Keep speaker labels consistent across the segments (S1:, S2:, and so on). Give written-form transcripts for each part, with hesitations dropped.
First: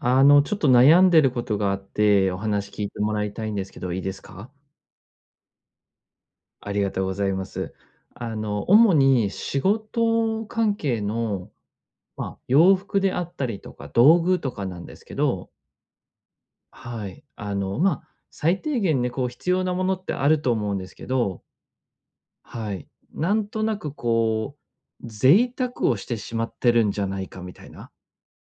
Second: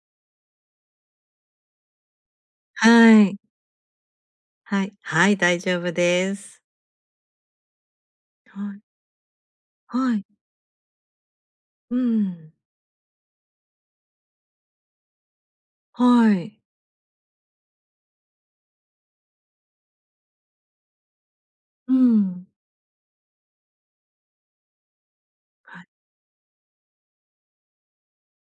S1: ちょっと悩んでることがあって、お話聞いても
S2: は
S1: らい
S2: い。
S1: たいんですけど、いいですか？
S2: はい。はい、大丈夫です。
S1: ありがとうございます。
S2: はい。
S1: 主に仕
S2: はい。
S1: 事関係の、
S2: うん。
S1: 洋服であったりとか、道具とかなんですけど、
S2: はい。
S1: はい。最低限ね、こう必要なものってあると思うんですけど、
S2: うん。
S1: はい。なんとなくこう、贅
S2: は
S1: 沢
S2: い。
S1: をしてしまってるんじゃないかみたいな、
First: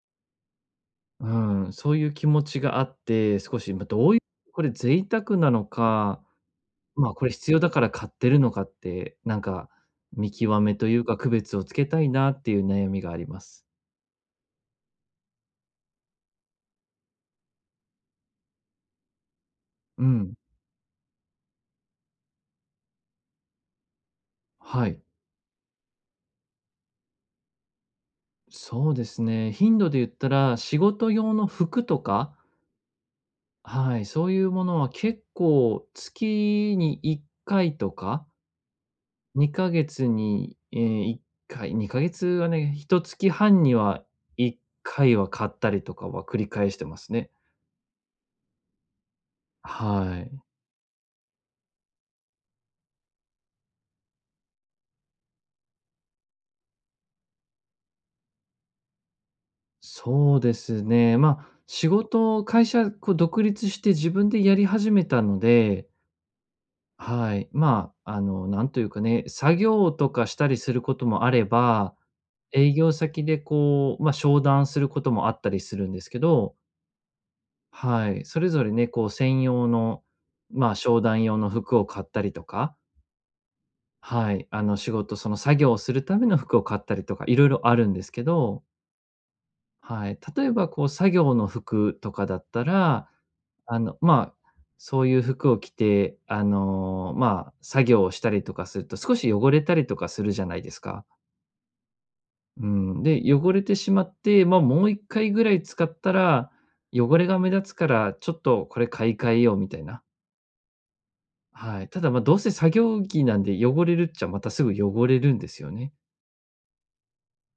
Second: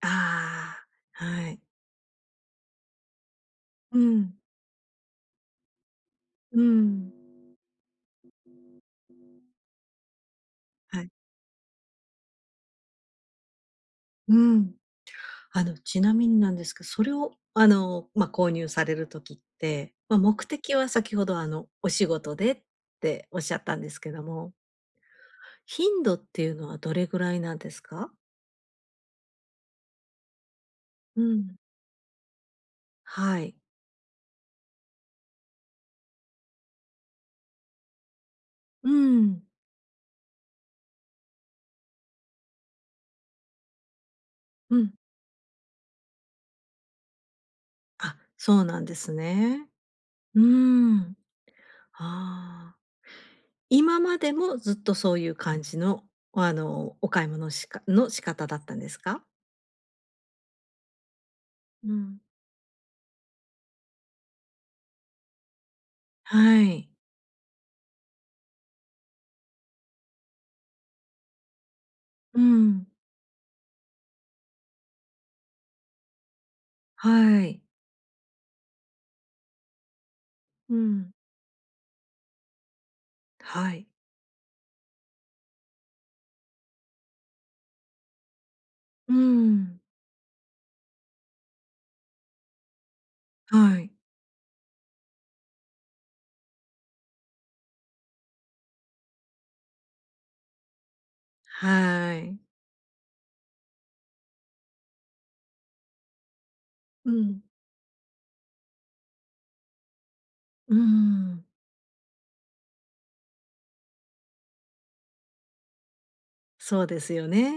S2: ああ、
S1: う
S2: はい。
S1: ん、そういう気持ちがあって、少し、まあ、
S2: う
S1: どういう
S2: ん。
S1: これ贅沢なのか、
S2: うん。
S1: これ必要だから買ってるのかって、見極めとい
S2: は
S1: う
S2: い。
S1: か、区別をつけたいなっていう悩みがあります。
S2: うん。ちなみになんですけど、それを、購入される時って、
S1: うん。
S2: 目的は先ほど、お仕事でっておっしゃったんですけども、
S1: はい。
S2: 頻度っていうのはどれぐらいなんですか？
S1: そうですね。頻度で言ったら、仕事
S2: う
S1: 用の
S2: ん。
S1: 服とか、
S2: はい。
S1: はい、そういうものは結構月に1回とか、
S2: うん。
S1: 2ヶ月に、え1回、2ヶ月はね、1月半には1
S2: うん。
S1: 回は買ったりとかは繰り返してますね。
S2: あ、そうなんですね。
S1: はい。
S2: うん。ああ、今までもずっとそういう感じの、お買い物しかの仕方だったんですか？
S1: そうですね。
S2: うん。
S1: 会社、こう独立して自分でやり始めたので、
S2: はい。
S1: はい。なんというかね、作業とかしたりすることもあれば、
S2: う
S1: 営
S2: ん。
S1: 業先でこう、商談することもあったりするんですけど、
S2: はい。
S1: はい。それぞれね、こう、専用の、ま
S2: う
S1: あ、商
S2: ん。
S1: 談用の服を買ったりとか、
S2: はい。
S1: はい。その作業をするための服を買ったりとか、いろいろあるんですけど、
S2: うん。
S1: はい。例えば、こう、作業の服とかだったら、あ
S2: はい。
S1: の、まあ、そういう服を着て、作業をしたりとかすると、少し汚れたりとかするじゃないですか。
S2: はい。
S1: うん。で、汚れてしまって、まあ、もう1回ぐらい使ったら、
S2: う
S1: 汚れが
S2: ん。
S1: 目立つから、ちょっとこれ買い替えようみたいな。
S2: うん。
S1: はい。ただ、まあ、どうせ作業着なんで汚れるっちゃ、またすぐ汚れるんですよね。
S2: そうですよね。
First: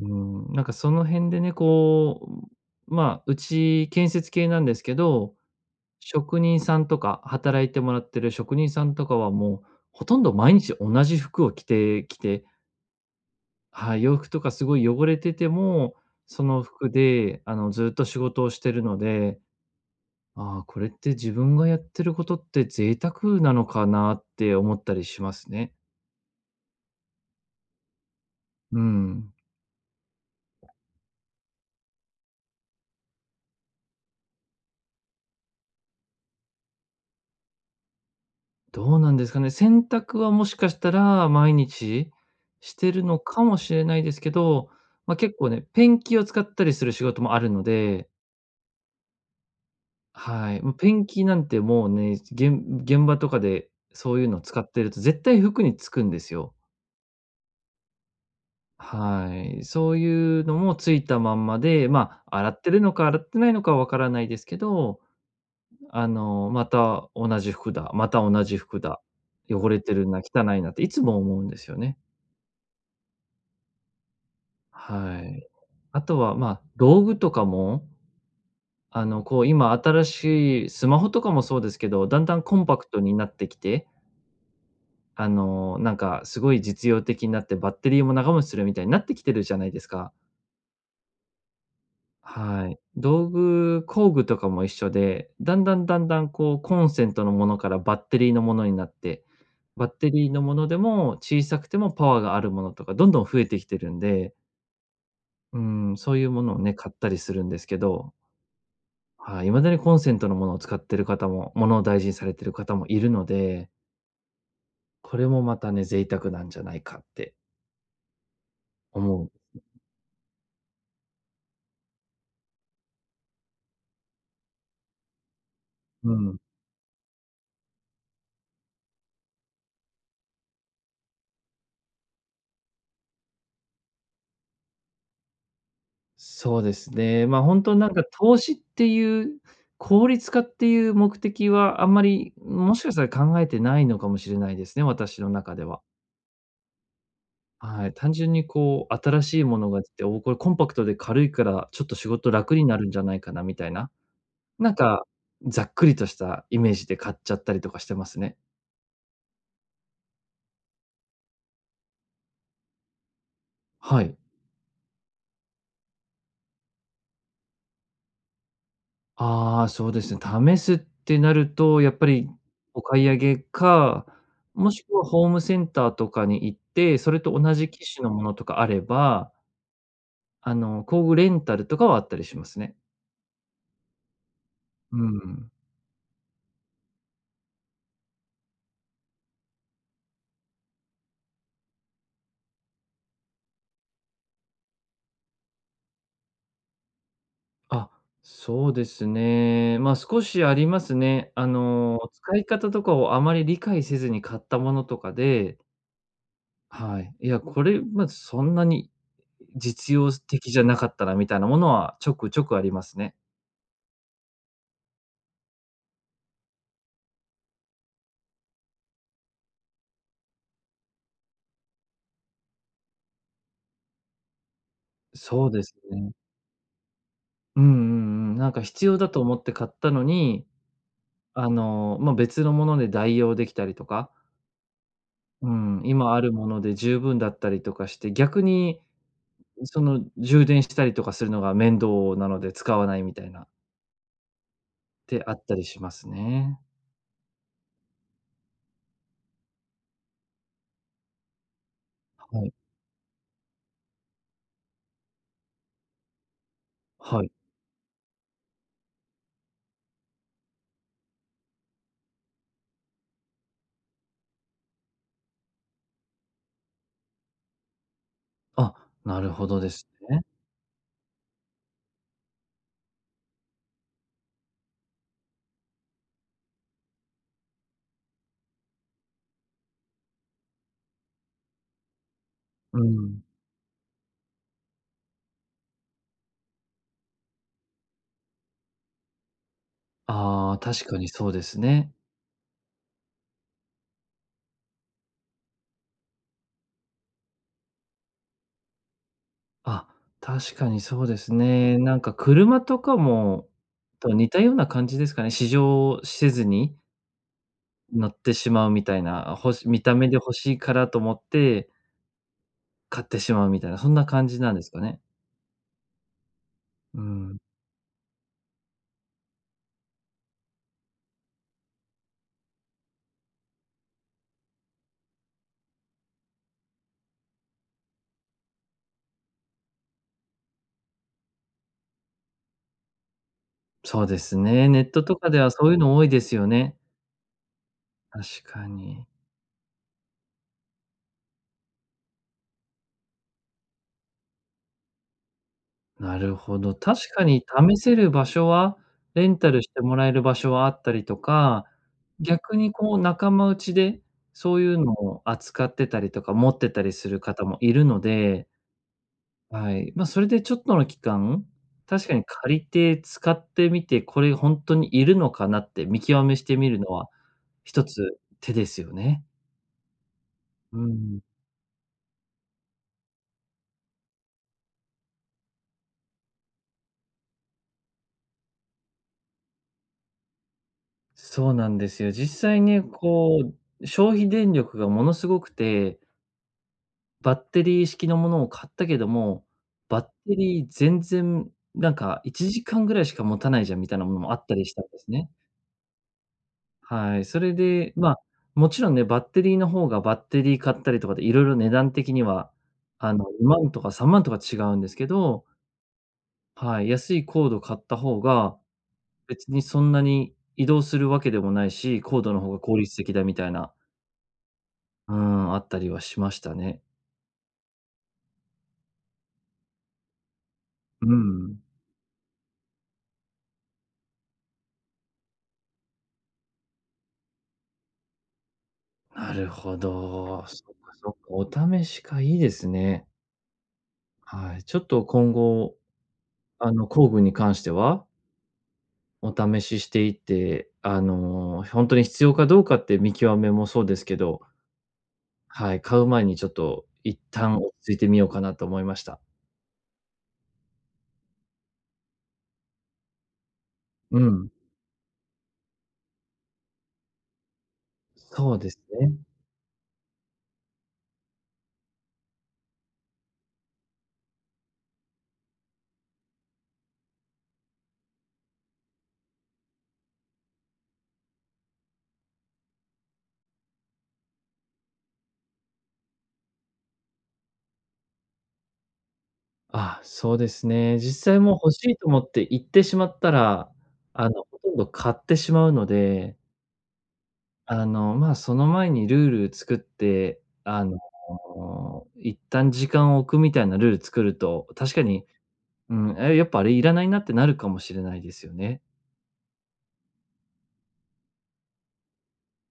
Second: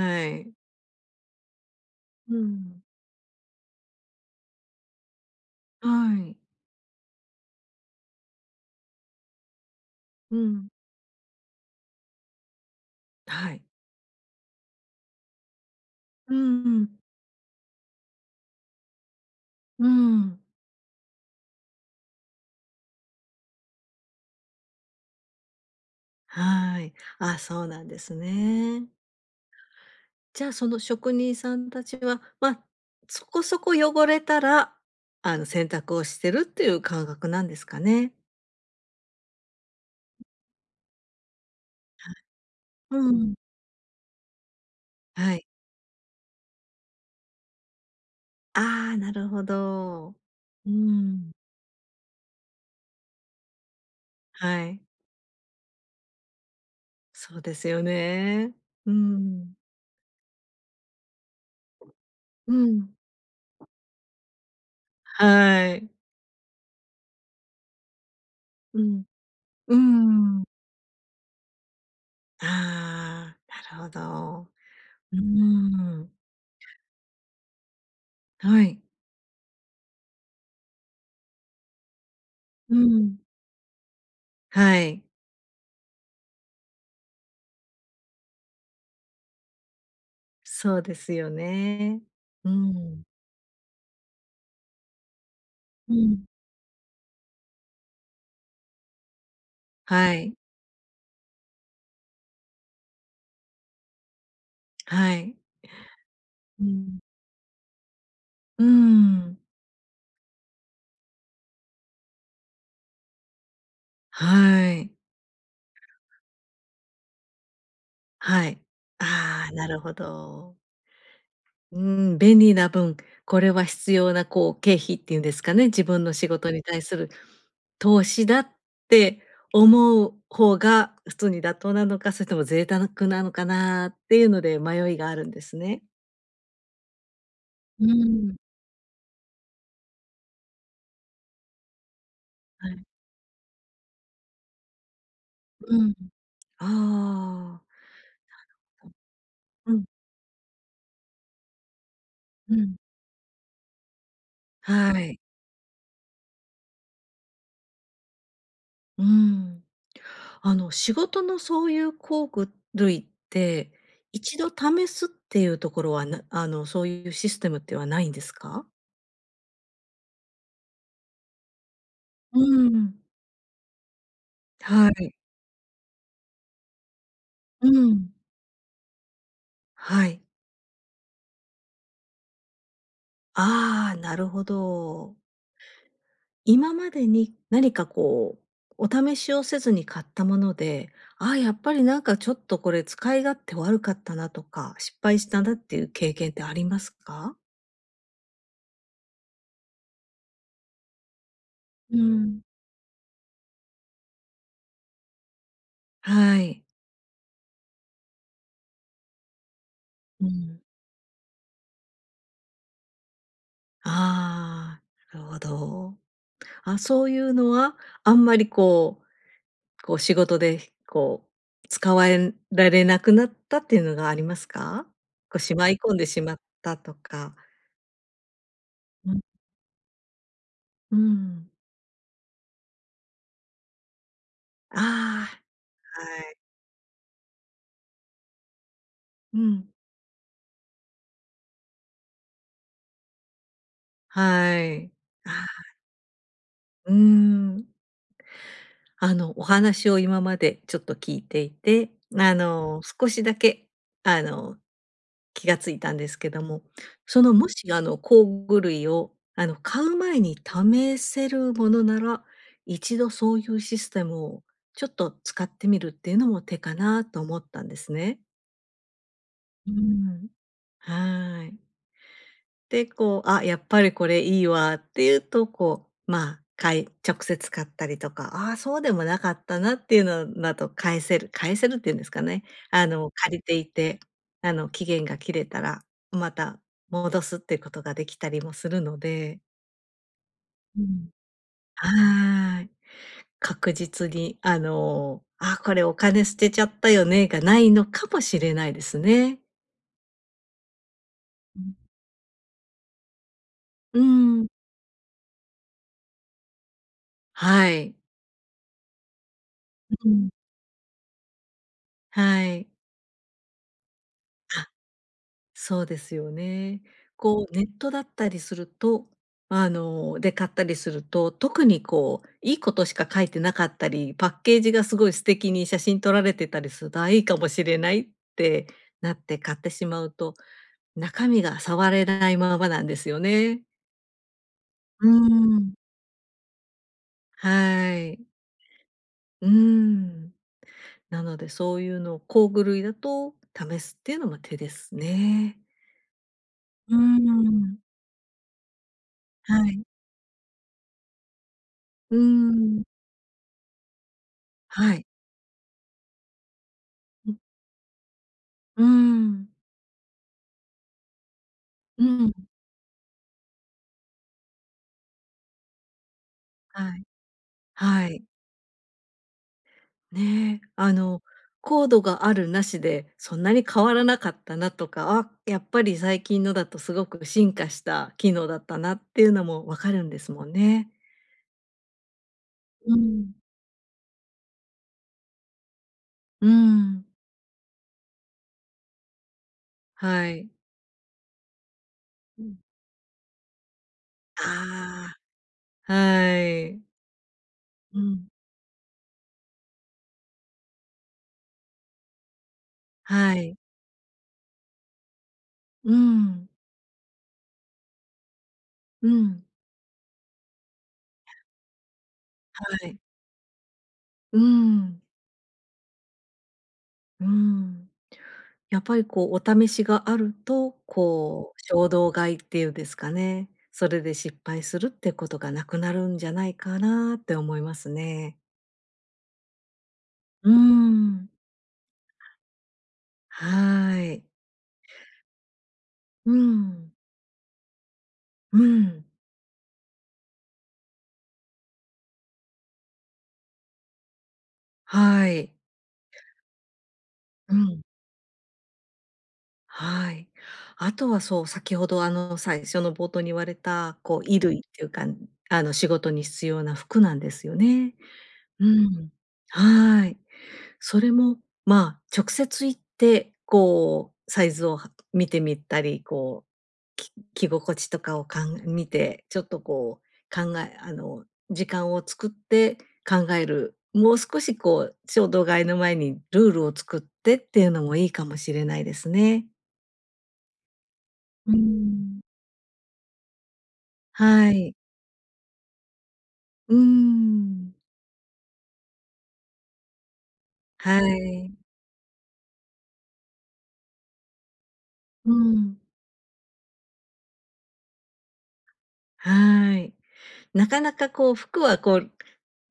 S1: う
S2: い。
S1: ん、なんかその辺でね、
S2: う
S1: こ
S2: ん。
S1: う、まあ、うち建設系なんですけど、
S2: はい。
S1: 職人さんとか、働いてもらってる職人さんとかはもう、ほとんど
S2: う
S1: 毎
S2: ん。
S1: 日同じ服を着てきて、
S2: はい。
S1: はい、洋服とかすごい汚れてても、
S2: う
S1: その服
S2: ん。
S1: で、ずっと仕事をしてるので、
S2: うん。
S1: ああ、これって自分がやってることって贅沢なのかなって思ったりしますね。
S2: はい。あ、そうなんです
S1: う
S2: ね。
S1: ん。
S2: じゃあ、その職人さんたちは、そこそこ汚れたら、洗濯をしてるっていう感覚なんですかね？
S1: どうなんですかね。洗濯はもしかしたら毎日して
S2: う
S1: るの
S2: ん。
S1: かもしれないですけど、まあ、
S2: は
S1: 結
S2: い。
S1: 構ね、ペンキを使ったりする仕事もあるので、
S2: ああ、なるほど。
S1: はい。
S2: う
S1: もうペンキ
S2: ん。
S1: なんてもうね、現現場とかでそういうの使
S2: は
S1: っ
S2: い。
S1: てると絶対服につくんですよ。
S2: そうですよね。う
S1: は
S2: ん。
S1: い。そういうのもついたまんまで、まあ、洗
S2: う
S1: ってるの
S2: ん。
S1: か洗ってないのかわからないですけど、
S2: はい。
S1: また同じ服だ、
S2: うん。
S1: 汚
S2: うー
S1: れてるな、汚
S2: ん。
S1: いなっていつも思うんですよね。
S2: ああ、なるほど。う
S1: は
S2: ー
S1: い。あ
S2: ん。
S1: とは、まあ、道具とかも、
S2: はい。
S1: こう今新しいスマホとかもそうですけど、だんだんコン
S2: う
S1: パクトに
S2: ん。
S1: なってきて、
S2: はい。
S1: なんかすごい実用的になってバッテリーも長持ちするみたいになってきてるじゃないですか。
S2: そうですよね。う
S1: はい。
S2: ん。
S1: 道具、工具とかも一緒で、だんだん
S2: う
S1: だんだ
S2: ん。
S1: んこうコンセントのものからバッテリーのものになって、バッテ
S2: は
S1: リー
S2: い。
S1: のものでも小さくてもパワーがあるものとかどんどん増えてきてるんで、
S2: はい。
S1: うん、そういうものを
S2: う
S1: ね、買っ
S2: ん。
S1: たりするんですけど、
S2: うーん。
S1: はい、未だにコンセントのものを使ってる方も、ものを大事にされてる方もいるので、
S2: はい。
S1: これもまたね、贅沢なんじゃないかって
S2: はい。
S1: 思
S2: あ
S1: う。
S2: あ、なるほど。便利な分、これは必要な経費っていうんですかね、自分
S1: う
S2: の仕
S1: ん。
S2: 事に対する投資だって思う方が普通に妥当なのか、それとも贅沢なのかなっていうので迷いがあるんですね。
S1: そうですね。まあ、本当
S2: う
S1: なんか
S2: ーん。
S1: 投資っていう、効率化っていう目的はあんまり、
S2: は
S1: も
S2: い。
S1: しかしたら考えてないのかもしれないですね、私の中では。
S2: うん。ああ。
S1: はい。単純にこう新しいもの
S2: う。う
S1: が
S2: ん。
S1: 出て、お、これコンパクトで軽いから、ちょっと仕事
S2: う
S1: 楽に
S2: ん。
S1: なるんじゃないかなみたいな、なん
S2: は
S1: か
S2: い。
S1: ざっくりとしたイメージで買っちゃったりとかしてますね。
S2: うーん。仕事のそういう工具類って、
S1: はい。
S2: 一度試すっていうところは、なあの、そういうシステムってはないんですか？
S1: ああ、そうですね。試すってなると、やっぱり
S2: う
S1: お買
S2: ん。
S1: い上げか、もし
S2: は
S1: くは
S2: い。
S1: ホームセンターとかに行って、それと同
S2: う
S1: じ機種の
S2: ん。
S1: ものとかあれば、
S2: はい。
S1: 工具レンタルとかはあったりしますね。
S2: ああ、なるほ
S1: う
S2: ど。
S1: ん。
S2: 今までに何かお試しをせずに買ったもので、やっぱりなんかちょっとこれ使い勝手悪かったなとか、失敗したなっていう経験ってありますか？
S1: あ、そうですね。ま、少しありますね。
S2: う
S1: 使
S2: ん。
S1: い方とかをあまり理解せずに買ったものとかで、
S2: はい。
S1: はい。これ、ま、そんなに実用
S2: う
S1: 的じ
S2: ん。
S1: ゃなかったなみたいなものはちょくちょくありますね。
S2: ああ、なるほど。あ、そういうのは、あんまり仕事で、使われられなくなったっていうのがありますか？
S1: そう
S2: し
S1: で
S2: ま
S1: す
S2: い込んで
S1: ね。
S2: しまったとか。
S1: うん。なんか必要だ
S2: うん、
S1: と思って買ったのに、
S2: うん。
S1: 別のもので代用できたりとか、
S2: あ
S1: うん、
S2: あ、
S1: 今
S2: は
S1: ある
S2: い。
S1: もので十分だったりとかして、逆に
S2: うん。
S1: その充電したりとかするのが面倒なので使わないみたいなっ
S2: はい。
S1: て
S2: あ
S1: あった
S2: あ、
S1: りしますね。
S2: うーん。お話を今までちょっと聞いていて、
S1: はい。
S2: 少しだけ、あの、気がついたんですけども、
S1: はい。
S2: もし、工具類を、買う前に試せるものなら、一度そういうシステムをちょっと使ってみるっていうのも手かなと思ったんですね。
S1: あ、なるほどで
S2: う
S1: すね。
S2: ん。はい。で、あ、やっぱりこれいいわっていうと、直接買ったりとか、そうでもなかったなっていうのだと返せるっていうんですかね。
S1: うん。
S2: 借りていて、期限が切れたら、また戻すっていうことができたりもするので。
S1: ああ、
S2: う
S1: 確かに
S2: ん。
S1: そうですね。
S2: はーい。確実に、これお金捨てちゃったよねがないのかもしれないですね。
S1: あ、確かにそうです
S2: うん。
S1: ね。なんか車とも似たような感じですかね。試乗せずに
S2: はい。
S1: 乗ってしまうみたいな、見た
S2: う
S1: 目で
S2: ん。
S1: 欲しいからと思って
S2: はい。
S1: 買ってしまうみたいな、そんな感じなんで
S2: あ
S1: すかね？
S2: そうですよね。
S1: うん、
S2: ネットだったりすると、で買ったりすると、特にいいことしか書いてなかったり、パッケージがすごい素敵に写真撮られてたりすると、あ、いいかもしれないってなって買ってしまうと、中身が触れないままなんですよね。
S1: そうですね。ネット
S2: う
S1: とかでは
S2: ー
S1: そう
S2: ん。
S1: いうの多いですよね。
S2: は
S1: 確
S2: い。
S1: かに。
S2: うーん。なのでそういうのを工具類だと試すっていうのも手ですね。
S1: なるほど。
S2: うー
S1: 確かに試
S2: ん。
S1: せる場所は、レンタ
S2: は
S1: ルして
S2: い。
S1: もらえる場所はあったりとか、
S2: う
S1: 逆に
S2: ーん。
S1: こう仲間内でそういうの
S2: はい。
S1: を扱ってたりとか、持ってたりする方もいるので、
S2: うん。
S1: はい。まあ、それでちょっとの期間、
S2: う
S1: 確かに
S2: ん。
S1: 借りて使ってみて、これ本当にいるのかなって見極めしてみるの
S2: はい。
S1: は一
S2: は
S1: つ
S2: い。
S1: 手ですよね。
S2: ねえ、
S1: うん。
S2: コードがあるなしで、そんなに変わらなかったなとか、あ、やっぱり最近のだとすごく進化した機能だったなっていうのもわかるんですもんね。
S1: そうなんですよ。実際ね、
S2: うん。
S1: こう、消費電力がものすごくて、
S2: うん、
S1: バッテリー式のものを買ったけども、バッ
S2: は
S1: テ
S2: い。
S1: リー全然なんか
S2: う
S1: 1
S2: ん。
S1: 時間ぐらいしか持たないじゃんみたいなものもあったりしたんです
S2: あ
S1: ね。
S2: あ、はい。
S1: はい、それで、
S2: う
S1: まあ
S2: ん。
S1: もちろんね、バッテリーの方がバッテリー買ったりとかで、いろいろ値段的には、
S2: はい。
S1: 2万とか3万とか違うんですけど、
S2: うん。
S1: はい、安いコード買った方が、
S2: うん。
S1: 別にそんなに移動するわけでもないし、コードの方が
S2: は
S1: 効率
S2: い。
S1: 的だみたいな、
S2: うん。
S1: うん、あったりはしましたね。
S2: うん。やっぱりお試しがあると、
S1: うん。
S2: 衝動買いっていうんですかね、それで失敗するってことがなくなるんじゃないかなって思いますね。
S1: なるほど。
S2: うー
S1: そっかそっか、
S2: ん。
S1: お試しか、いいですね。
S2: はい。
S1: はい、ちょっと今後、
S2: うん。
S1: 工具に関しては
S2: うん、
S1: お試ししていって、ほんとに必要かどうかって見極めもそうですけど、
S2: はい。
S1: はい、買う前にちょっと一
S2: う
S1: 旦落
S2: ん。
S1: ち着いてみようかなと思いました。
S2: はい。あとはそう、先ほど最初の冒頭に言われた、
S1: う
S2: 衣
S1: ん。
S2: 類っていうか、仕事に必要な服なんですよね。
S1: そう
S2: う
S1: です
S2: ん。
S1: ね。
S2: はい。それも、直接行って、サイズをは見てみたり、着心地とかを見て、ちょっとこう、考えあの、時間を作って考える、もう少し衝動買いの前にルールを作ってっていうのもいいかもしれないですね。
S1: あ、そうですね。実際
S2: う
S1: も
S2: ー
S1: う欲しいと思
S2: ん。
S1: って行ってしまったら、
S2: は
S1: ほと
S2: い。
S1: んど買ってしまうので、
S2: うーん。
S1: その前にルール作って、
S2: はい。
S1: 一旦時間を置くみたいなルール作ると、確かに、
S2: うん。
S1: うん、え、やっぱあれいらないなってなるかもしれないですよね。
S2: はい。なかなか服はこう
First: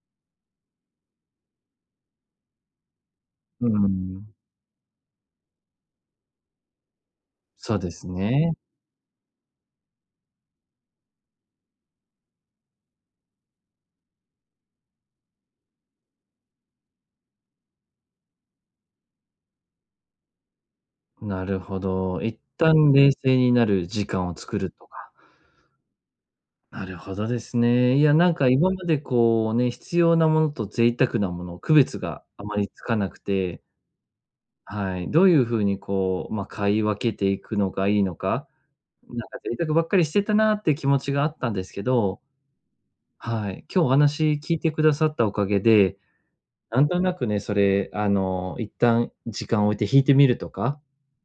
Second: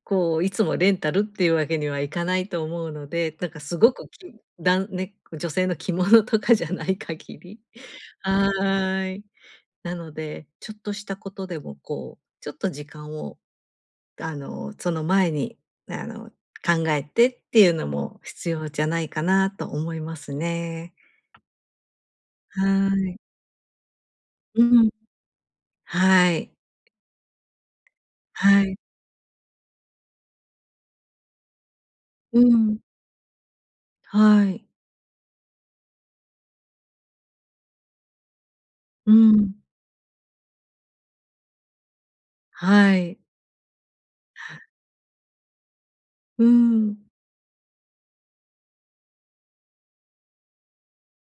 S2: こう、いつもレンタルっていうわけにはいかないと思うので、なんか
S1: う
S2: すごくき
S1: ん、
S2: だんね、女性の着物とかじゃない限り。
S1: そうです ね。
S2: はい。なので、ちょっとしたことでもちょっと時間を、その前に、あの、考えてっていうのも必要じゃないかなと思いますね。
S1: なるほど。一
S2: は
S1: 旦冷
S2: い。
S1: 静になる時間を作
S2: う
S1: ると
S2: ん。
S1: か。
S2: はい。
S1: なるほどですね。いや、なんか
S2: は
S1: 今
S2: い。
S1: までこうね、必要なものと贅沢なもの、区別が
S2: う
S1: あまり
S2: ん。
S1: つかなくて、
S2: はい。
S1: はい、どういうふうにこう、まあ、買い分けていくのがいいのか、
S2: う
S1: なんか
S2: ん。
S1: 贅沢ばっかりしてたなって気持ちがあったんですけど、
S2: はい。
S1: はい、今日お話
S2: は
S1: 聞いて
S2: い。
S1: くださったおかげで、
S2: う
S1: なん
S2: ん、
S1: となくね、それ、一旦時間を置いて引いてみるとか、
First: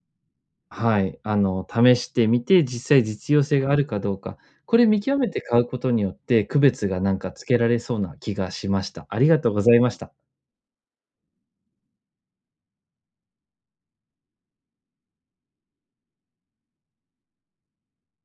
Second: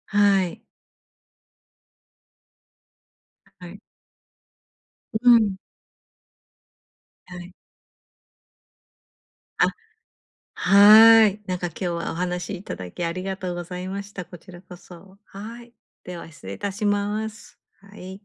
S2: はい、
S1: はい、試してみて、実際実用性
S2: は
S1: があ
S2: い。
S1: るかどうか、これ見極め
S2: う
S1: て
S2: ん、
S1: 買うことによって、区別がなんか
S2: は
S1: つ
S2: い。
S1: けられそうな気がしました。ありがとうご
S2: あ、
S1: ざいました。
S2: はい。なんか今日はお話いただきありがとうございました。こちらこそ。はい。では失礼いたします。はい。